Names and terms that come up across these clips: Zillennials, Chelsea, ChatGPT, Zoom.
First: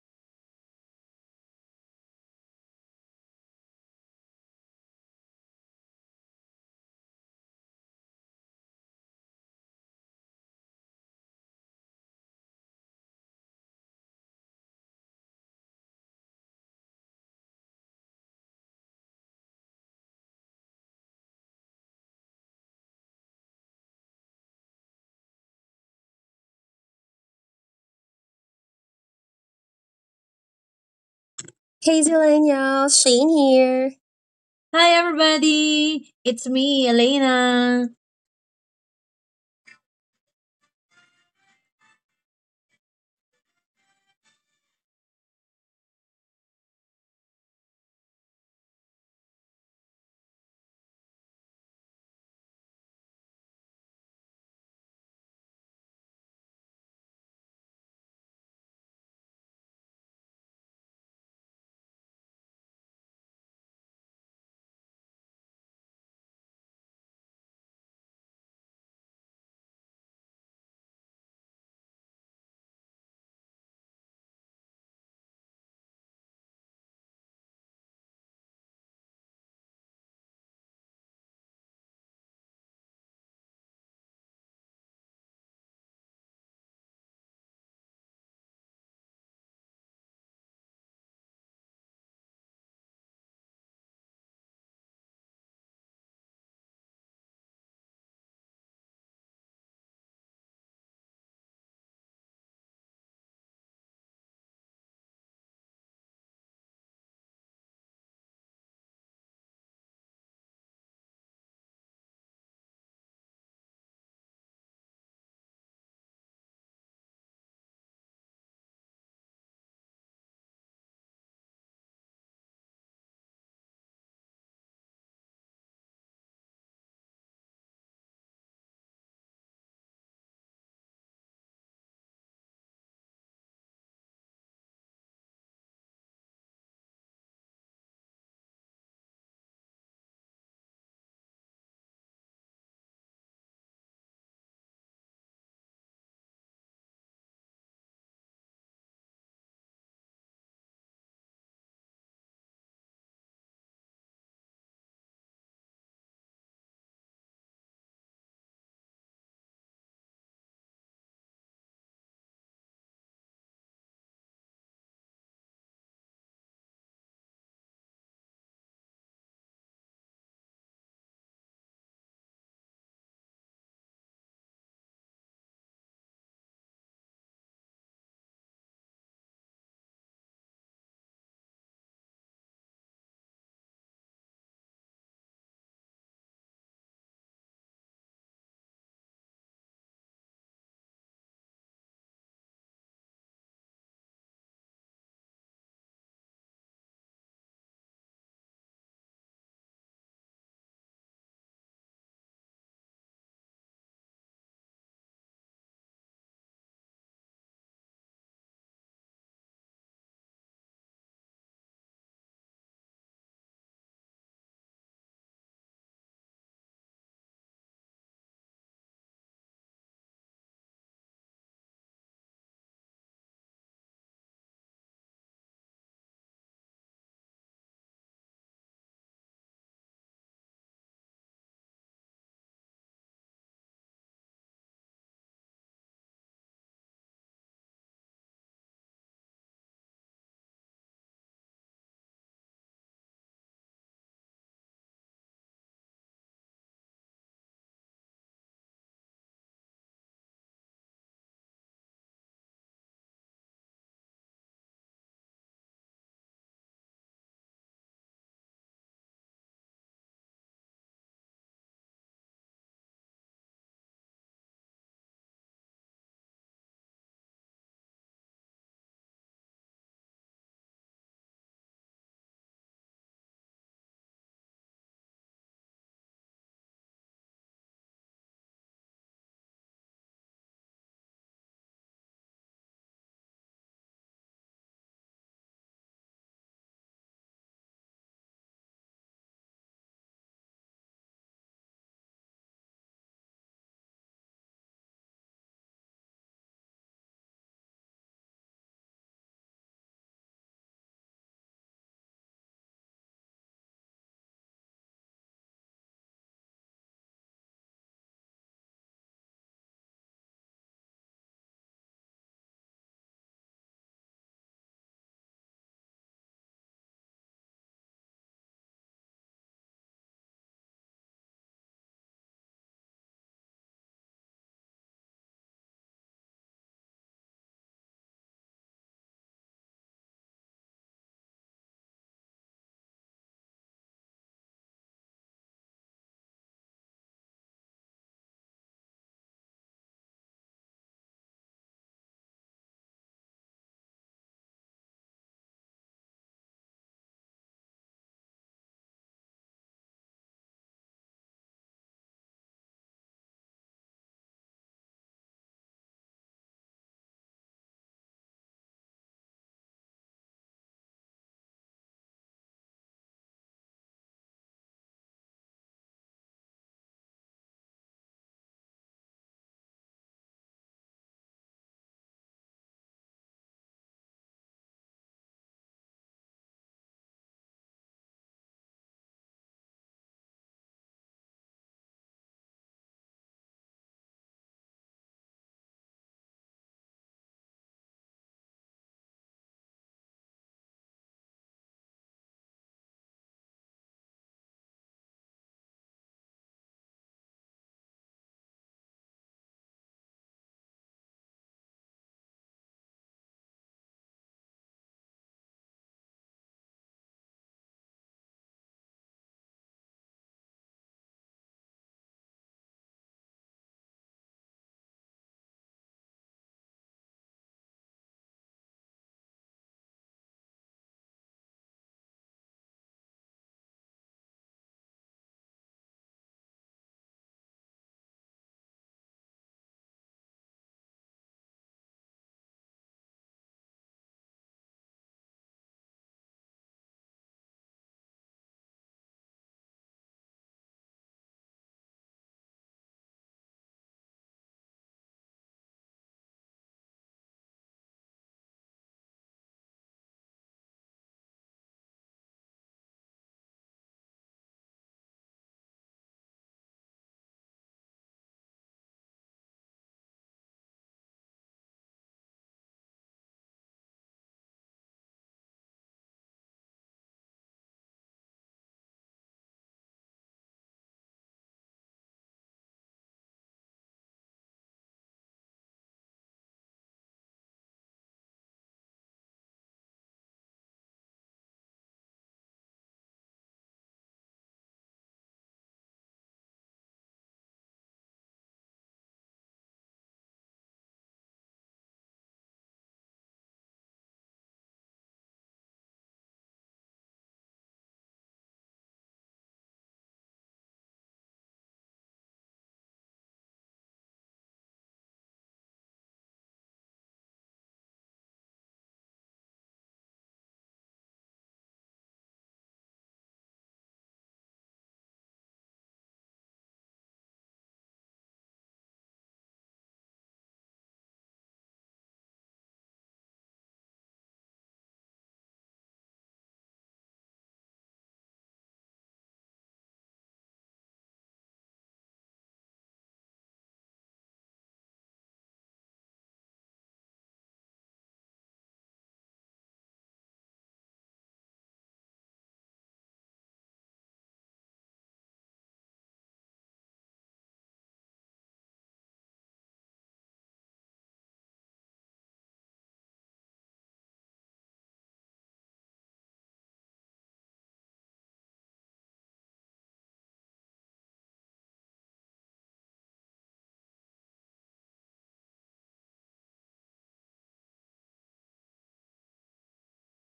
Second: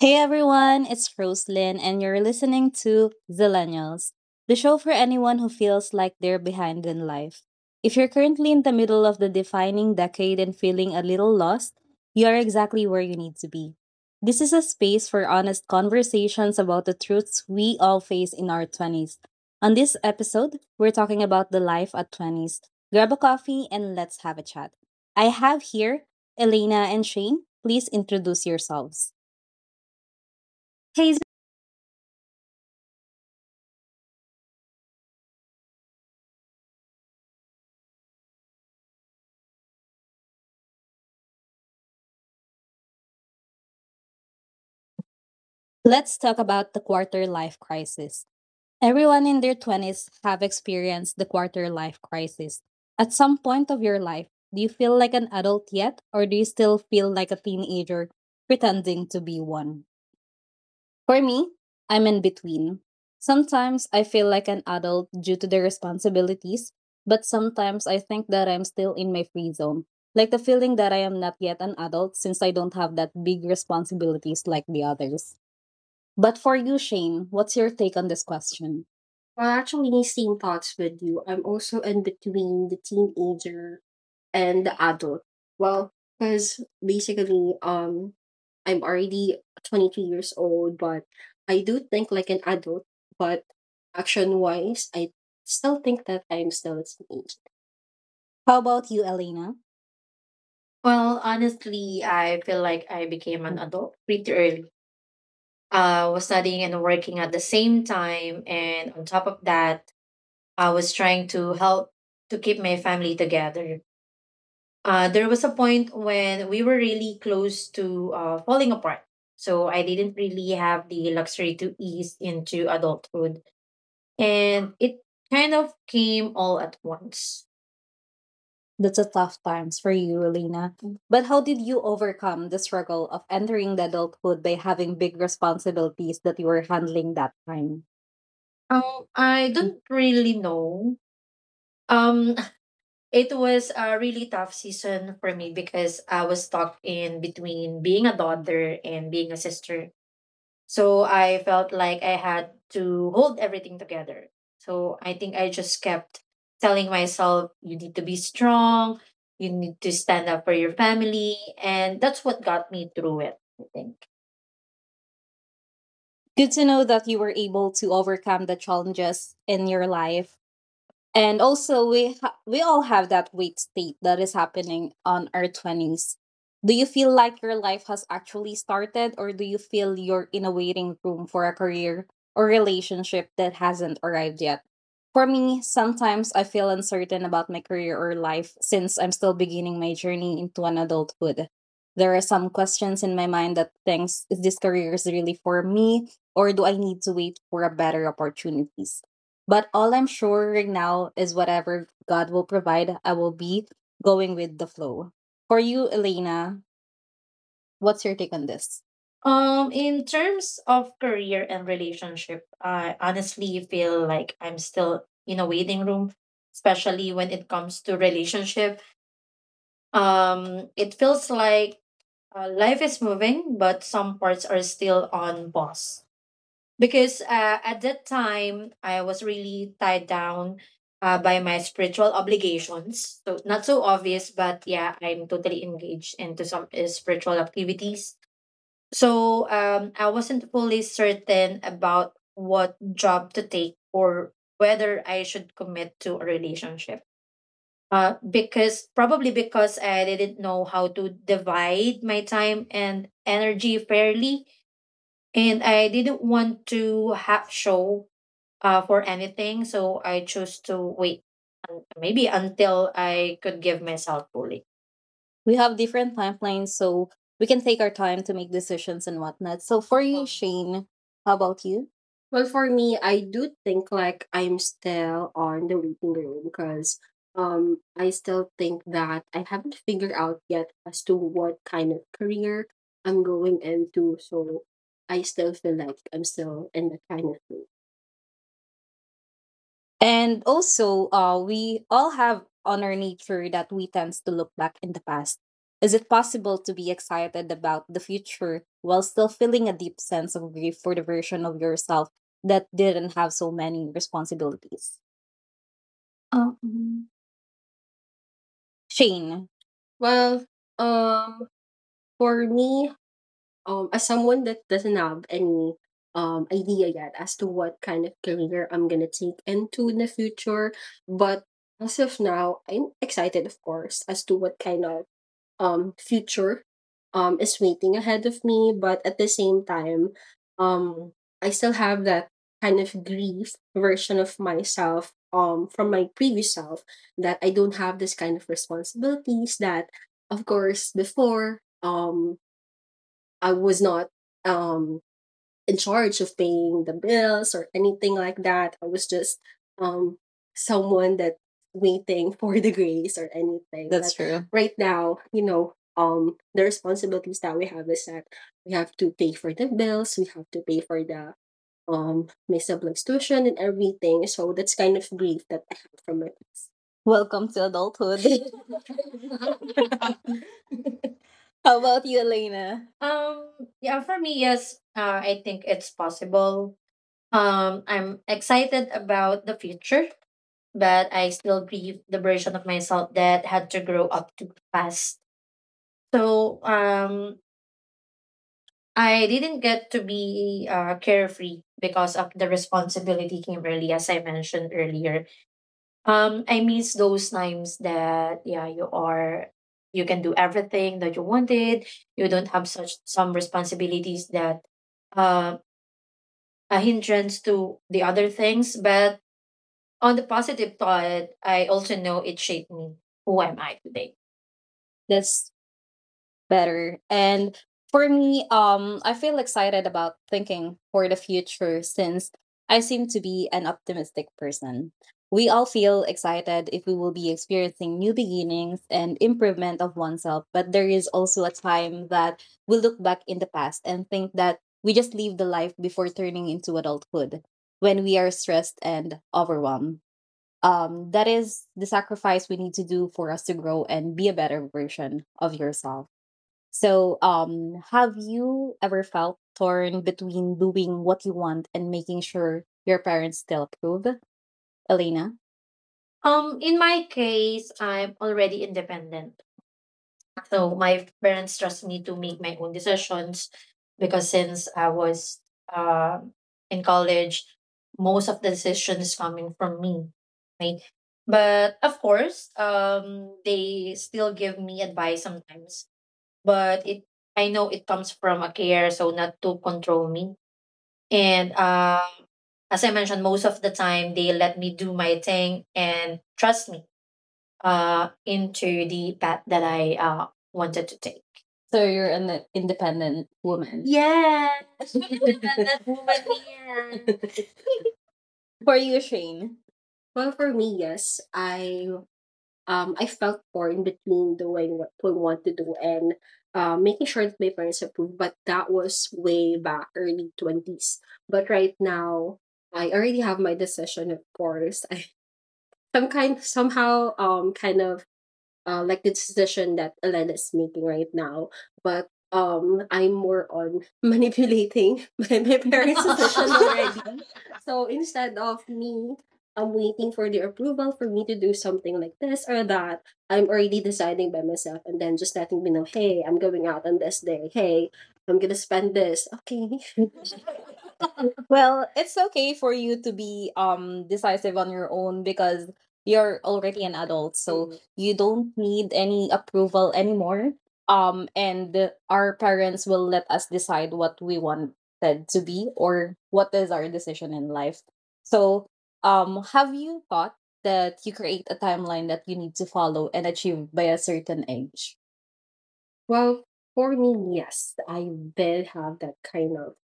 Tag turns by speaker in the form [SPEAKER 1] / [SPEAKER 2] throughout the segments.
[SPEAKER 1] Hey everyone, it's Roselyn, and you're listening to Zillennials, the show for anyone who feels like they're behind in life. If you're currently in the middle of the defining decade and feeling a little lost, you're exactly where you need to be. This is a space for honest conversations about the truths we all face in our 20s. On this episode, we're talking about the life at 20s. Grab a coffee and let's have a chat. I have here Elena and Shane. Please introduce yourselves.
[SPEAKER 2] Hey,
[SPEAKER 1] Hey.
[SPEAKER 2] Ziller. Hi. Um,
[SPEAKER 1] Let's talk about the quarter life crisis. Everyone in their 20s have experienced the quarter life crisis. At some point of your life, do you feel like an adult yet or do you still feel like a teenager pretending to be one? For me, I'm in between. Sometimes I feel like an adult due to the responsibilities, but sometimes I think that I'm still in my free zone. Like the feeling that I am not yet an adult since I don't have that big responsibilities like the others. But for you, Shane, what's your take on this question? Well, actually, same thoughts with you. I'm also in between the teenager and the adult. Well, because basically, I'm already 22 years old, but I do think like an adult. But action wise, I still think that I'm still a teenager. How about you, Elena? Well, honestly, I feel like I became an adult pretty early. I was studying and working at the same time. And on top of that, I was trying to help to keep my family together. There was a point when we were really close to falling apart. So I didn't really have the luxury to ease into adulthood. And it kind of came all at once. That's a tough times for you, Elena. But how did you overcome the struggle of entering the adulthood by having big responsibilities that you were handling that time? I don't really know. Um, it was a really tough season for me because I was stuck in between being a daughter and being a sister. So I felt like I had to hold everything together. So I think I just kept telling myself, you need to be strong, you need to stand up for your family. And that's what got me through it, I think. Good to know that you were able to overcome the challenges in your life. And also, we all have that weight state that is happening on our twenties. Do you feel like your life has actually started, or do you feel you're in a waiting room for a career or relationship that hasn't arrived yet? For me, sometimes I feel uncertain about my career or life since I'm still beginning my journey into an adulthood. There are some questions in my mind that thinks, is this career is really for me, or do I need to wait for a better opportunities? But all I'm sure right now is whatever God will provide, I will be going with the flow. For you, Elena, what's your take on this? In terms of career and relationship, I honestly feel like I'm still in a waiting room, especially when it comes to relationship. It feels like life is moving, but some parts are still on pause because at that time I was really tied down by my spiritual obligations. So not so obvious, but yeah, I'm totally engaged into some spiritual activities. So I wasn't fully certain about what job to take or whether I should commit to a relationship. Because probably because I didn't know how to divide my time and energy fairly, and I didn't want to have show for anything. So I chose to wait maybe until I could give myself fully. We have different timelines, so we can take our time to make decisions and whatnot. So for you, Shane, how about you? Well, for me, I do think like I'm still on the waiting room because I still think that I haven't figured out yet as to what kind of career I'm going into. So I still feel like I'm still in that kind of and also, we all have on our nature that we tend to look back in the past. Is it possible to be excited about the future while still feeling a deep sense of grief for the version of yourself that didn't have so many responsibilities? Shane. Well, um, for me, as someone that doesn't have any idea yet as to what kind of career I'm gonna take into in the future, but as of now, I'm excited, of course, as to what kind of future is waiting ahead of me. But at the same time, um, I still have that kind of grief version of myself from my previous self that I don't have this kind of responsibilities that, of course, before I was not um, in charge of paying the bills or anything like that. I was just um, someone that waiting for the grace or anything. That's But true. Right now, you know, the responsibilities that we have is that we have to pay for the bills, we have to pay for the my siblings' tuition and everything. So that's kind of grief that I have from my past. Welcome to adulthood. How about you, Elena? Yeah, for me, yes, I think it's possible. I'm excited about the future, but I still grieve the version of myself that had to grow up too fast. So, I didn't get to be carefree because of the responsibility came early, as I mentioned earlier. I miss those times that yeah, you can do everything that you wanted. You don't have such some responsibilities that uh, a hindrance to the other things. But on the positive thought, I also know it shaped me who am I today. That's better. And for me, I feel excited about thinking for the future since I seem to be an optimistic person. We all feel excited if we will be experiencing new beginnings and improvement of oneself, but there is also a time that we look back in the past and think that we just lived the life before turning into adulthood when we are stressed and overwhelmed. That is the sacrifice we need to do for us to grow and be a better version of yourself. So, have you ever felt torn between doing what you want and making sure your parents still approve? Elena? In my case, I'm already independent. So my parents trust me to make my own decisions because since I was uh, in college, most of the decisions coming from me. Right? But of course, they still give me advice sometimes but it I know it comes from a care, so not to control me. And as I mentioned, most of the time they let me do my thing and trust me into the path that I wanted to take. So you're an independent woman. Yeah, independent woman here. For you, Shane. Well, for me, yes. I felt poor in between doing what I want to do and making sure that my parents approve. But that was way back early twenties. But right now, I already have my decision. Of course, I some kind somehow kind of like the decision that Elena is making right now. But I'm more on manipulating my parents' decision already so instead of me, I'm waiting for the approval for me to do something like this or that. I'm already deciding by myself and then just letting me know, hey, I'm going out on this day. Hey, I'm gonna spend this. Okay. Well, it's okay for you to be decisive on your own because you're already an adult, so Mm. you don't need any approval anymore. And our parents will let us decide what we want expected to be or what is our decision in life. So, have you thought that you create a timeline that you need to follow and achieve by a certain age? Well, for me, yes, I did have that kind of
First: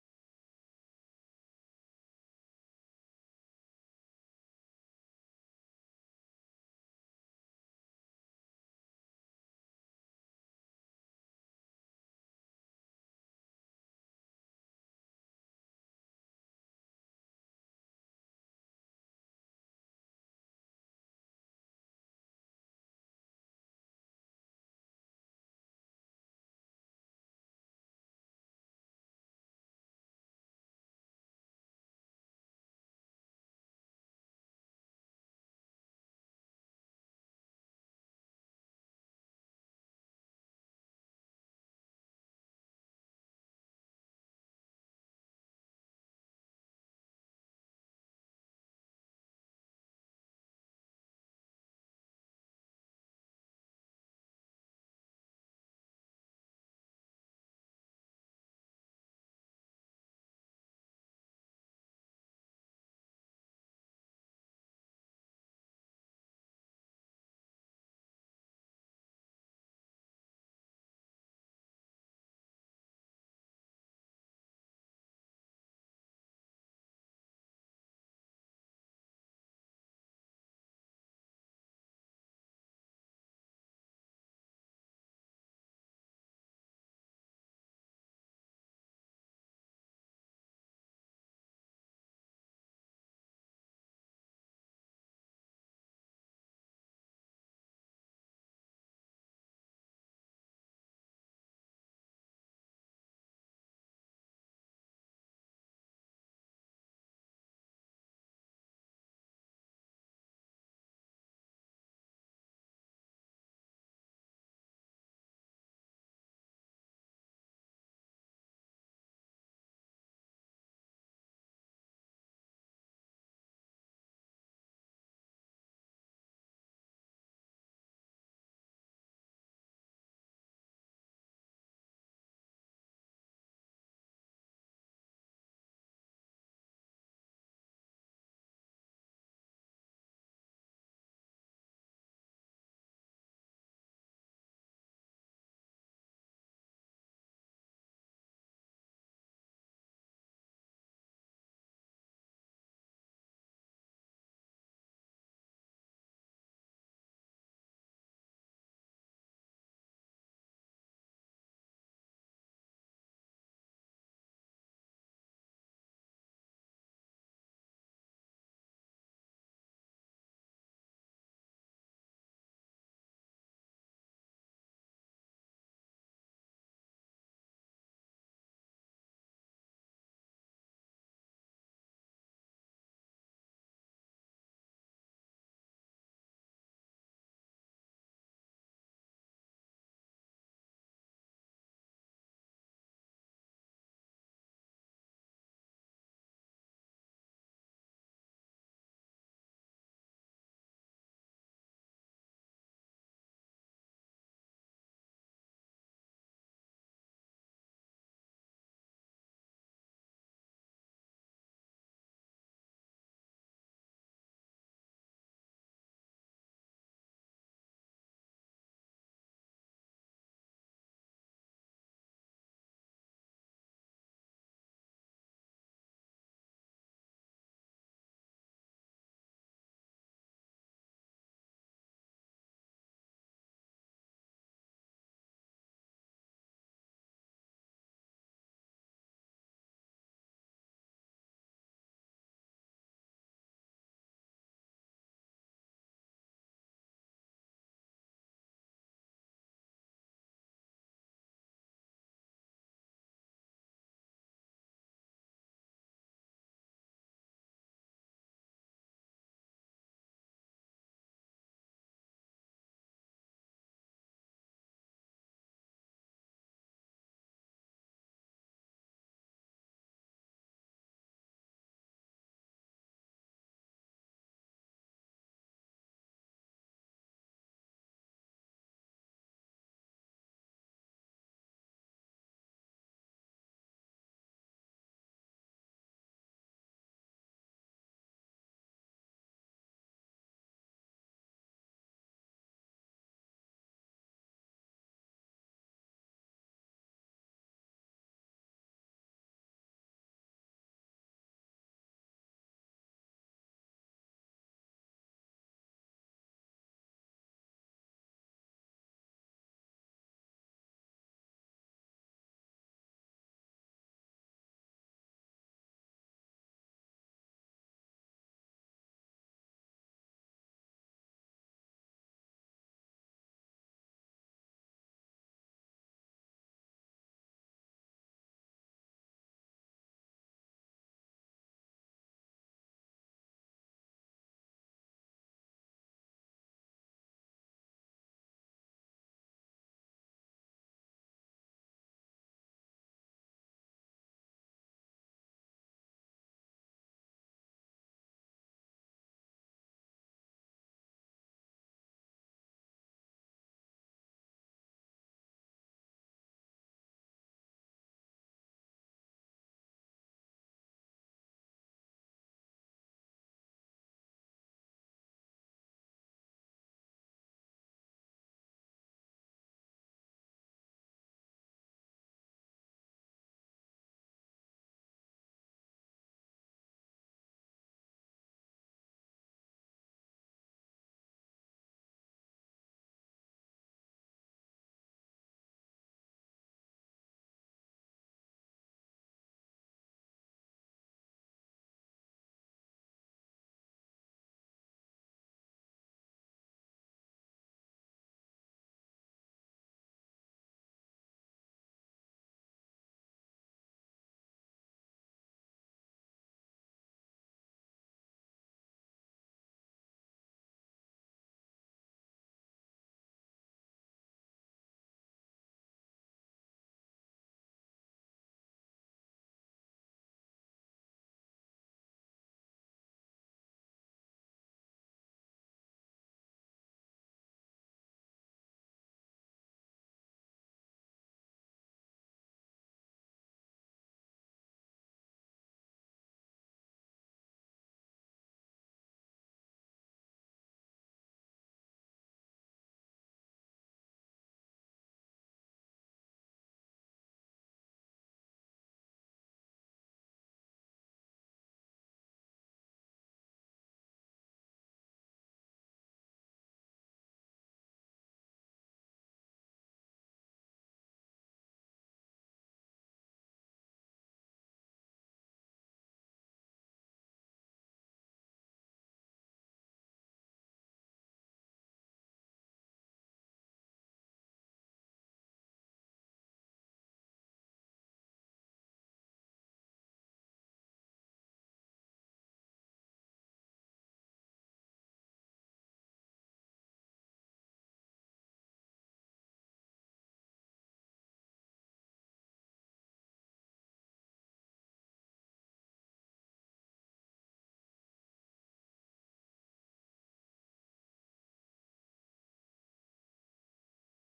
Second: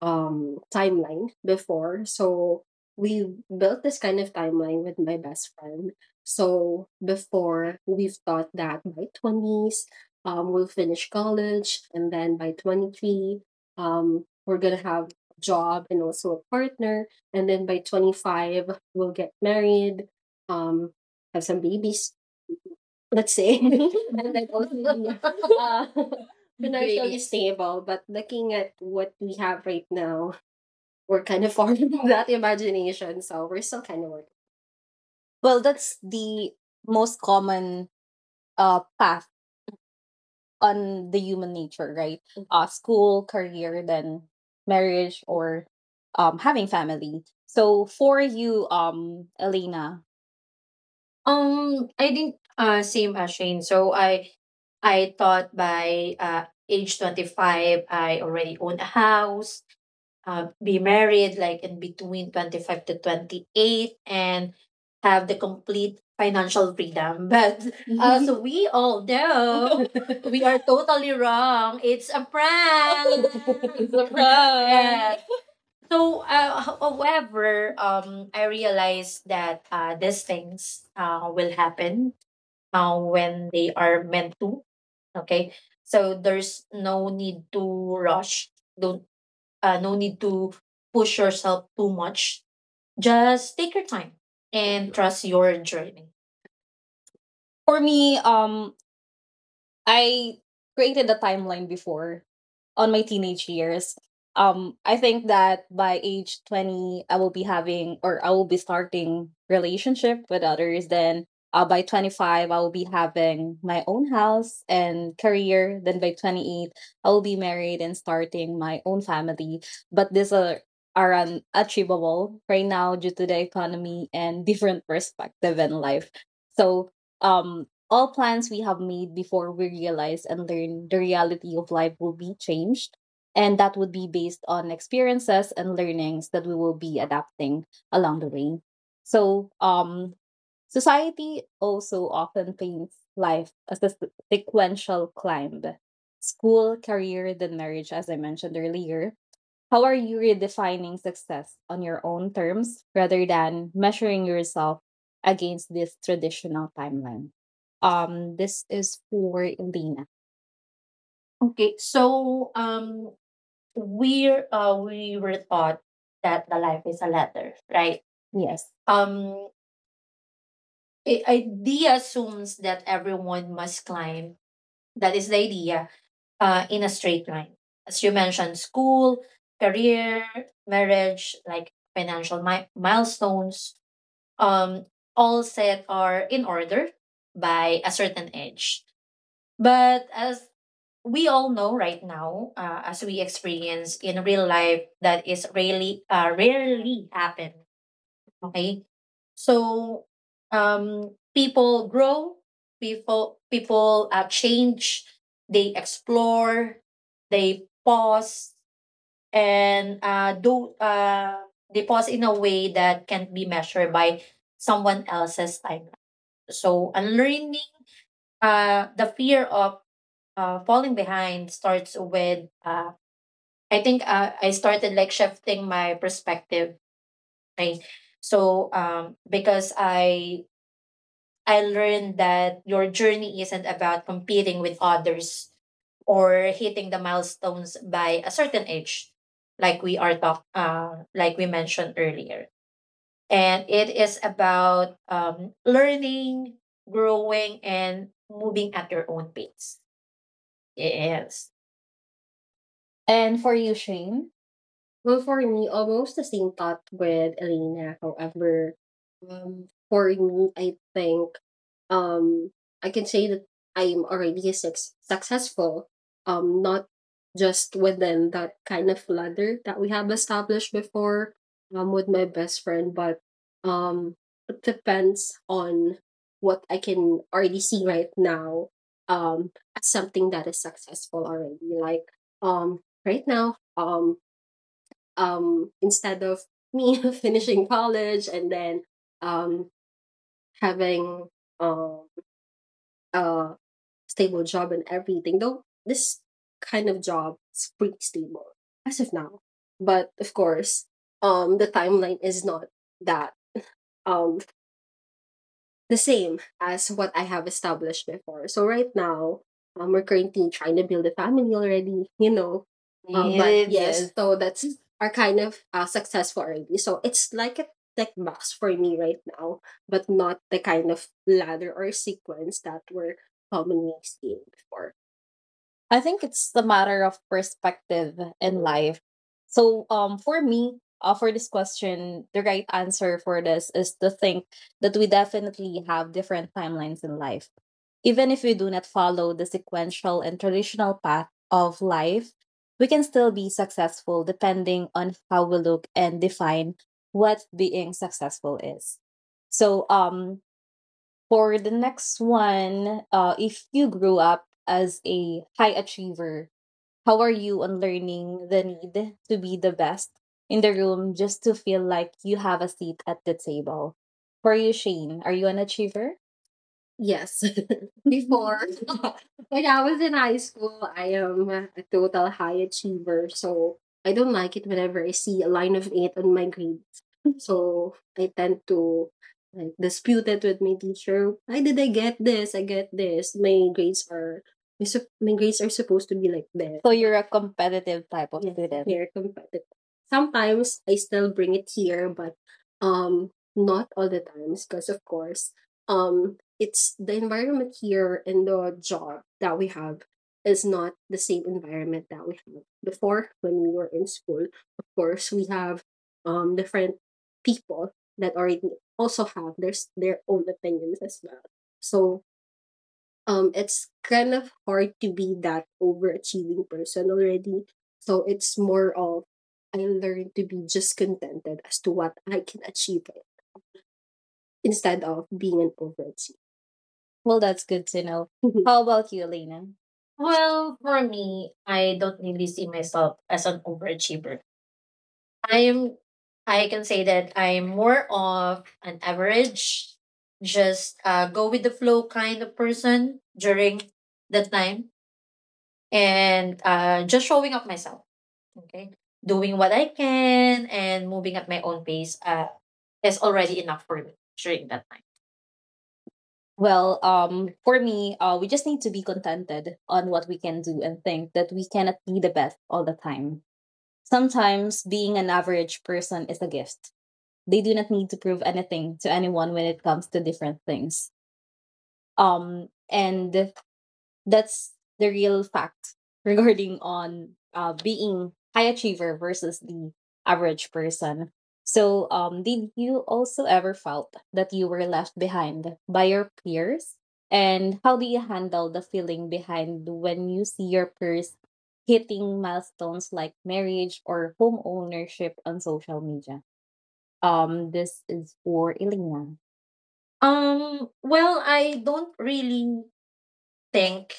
[SPEAKER 1] timeline before so we built this kind of timeline with my best friend so before we've thought that by 20s we'll finish college and then by 23 we're gonna have a job and also a partner and then by 25 we'll get married um, have some babies let's say. And then also be financially Great. Stable. But looking at what we have right now, we're kind of far from that imagination. So we're still kind of working. Well, that's the most common path on the human nature, right? School, career, then marriage or having family. So for you, Elena. I think same as Shane. So I thought by age 25 I already own a house, be married like in between 25 to 28, and have the complete financial freedom. But as we all know, we are totally wrong. It's a prank. It's a prank. However, I realized that these things will happen when they are meant to. Okay, so there's no need to rush. Don't no need to push yourself too much. Just take your time and trust your journey. For me, I created a timeline before on my teenage years. I think that by age 20, I will be having, or I will be starting relationship with others. Then by 25, I will be having my own house and career. Then by 28, I will be married and starting my own family. But these are unachievable right now due to the economy and different perspective in life. So um all plans we have made before we realize and learn the reality of life will be changed. And that would be based on experiences and learnings that we will be adapting along the way. So, society also often paints life as a sequential climb: school, career, then marriage. As I mentioned earlier, how are you redefining success on your own terms rather than measuring yourself against this traditional timeline? This is for Elena. Okay, so we were taught that the life is a letter, right? Yes. Idea assumes that everyone must climb. That is the idea in a straight line. As you mentioned: school, career, marriage, like financial milestones, um, all set are in order by a certain age. But as we all know right now, as we experience in real life, that is really rarely happen. Okay. So people grow, people change, they explore, they pause, and do they pause in a way that can't be measured by someone else's time. So unlearning the fear of falling behind starts with I think I started like shifting my perspective. Right. So because I learned that your journey isn't about competing with others or hitting the milestones by a certain age, like we mentioned earlier. And it is about learning, growing, and moving at your own pace. Yes. And for you, Shane? Well, for me, almost the same thought with Elena. However, for me, I think um, I can say that I'm already successful, not just within that kind of ladder that we have established before with my best friend, but um, it depends on what I can already see right now um, as something that is successful already. Like um, right now, instead of me finishing college and then um having um a stable job and everything, though this kind of job is pretty stable as of now. But of course, the timeline is not that um the same as what I have established before. So right now, we're currently trying to build a family already, you know. Um, but yes, yes, so that's are kind of successful already. So it's like a tech box for me right now, but not the kind of ladder or sequence that we're commonly seeing before. I think it's the matter of perspective in life. So, for me, for this question, the right answer for this is to think that we definitely have different timelines in life. Even if we do not follow the sequential and traditional path of life, we can still be successful depending on how we look and define what being successful is. So, for the next one, if you grew up as a high achiever, how are you on learning the need to be the best in the room just to feel like you have a seat at the table? For you, Shane, are you an achiever? Yes, before. When I was in high school, I am a total high achiever. So I don't like it whenever I see a line of eight on my grades. So I tend to like dispute it with my teacher. Why did I get this? I get this. My grades are my grades are supposed to be like that. So you're a competitive type of, yes, student. They're competitive. Sometimes I still bring it here, but not all the times because of course, um, it's the environment here and the job that we have is not the same environment that we had before when we were in school. Of course, we have different people that already also have their own opinions as well. So it's kind of hard to be that overachieving person already. So it's more of I learned to be just contented as to what I can achieve instead of being an overachiever. Well, that's good to know. How about you, Elena? Well, for me, I don't really see myself as an overachiever. I am, I can say that I'm more of an average, just go with the flow kind of person during the time, and just showing up myself. Okay. Doing what I can and moving at my own pace is already enough for me during that. Well, for me, we just need to be contented on what we can do and think that we cannot be the best all the time. Sometimes being an average person is a gift. They do not need to prove anything to anyone when it comes to different things. And that's the real fact regarding on being high achiever versus the average person. So, did you also ever felt that you were left behind by your peers? And how do you handle the feeling behind when you see your peers hitting milestones like marriage or home ownership on social media? This is for Elena. Well, I don't really think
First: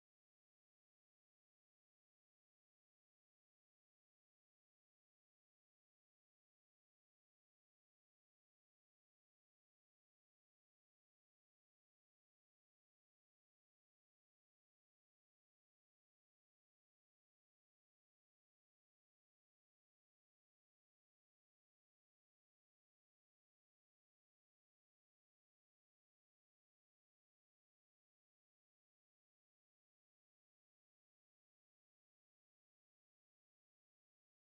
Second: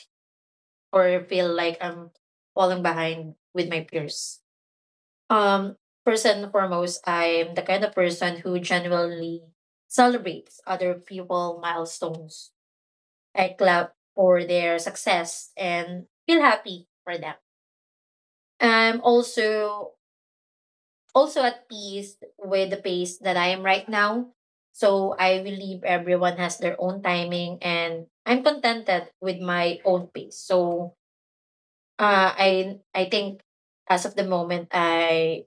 [SPEAKER 1] or feel like I'm falling behind with my peers. Um, First and foremost, I'm the kind of person who genuinely celebrates other people' milestones. I clap for their success and feel happy for them. I'm also also at peace with the pace that I am right now. So I believe everyone has their own timing and I'm contented with my own pace. So I think as of the moment, I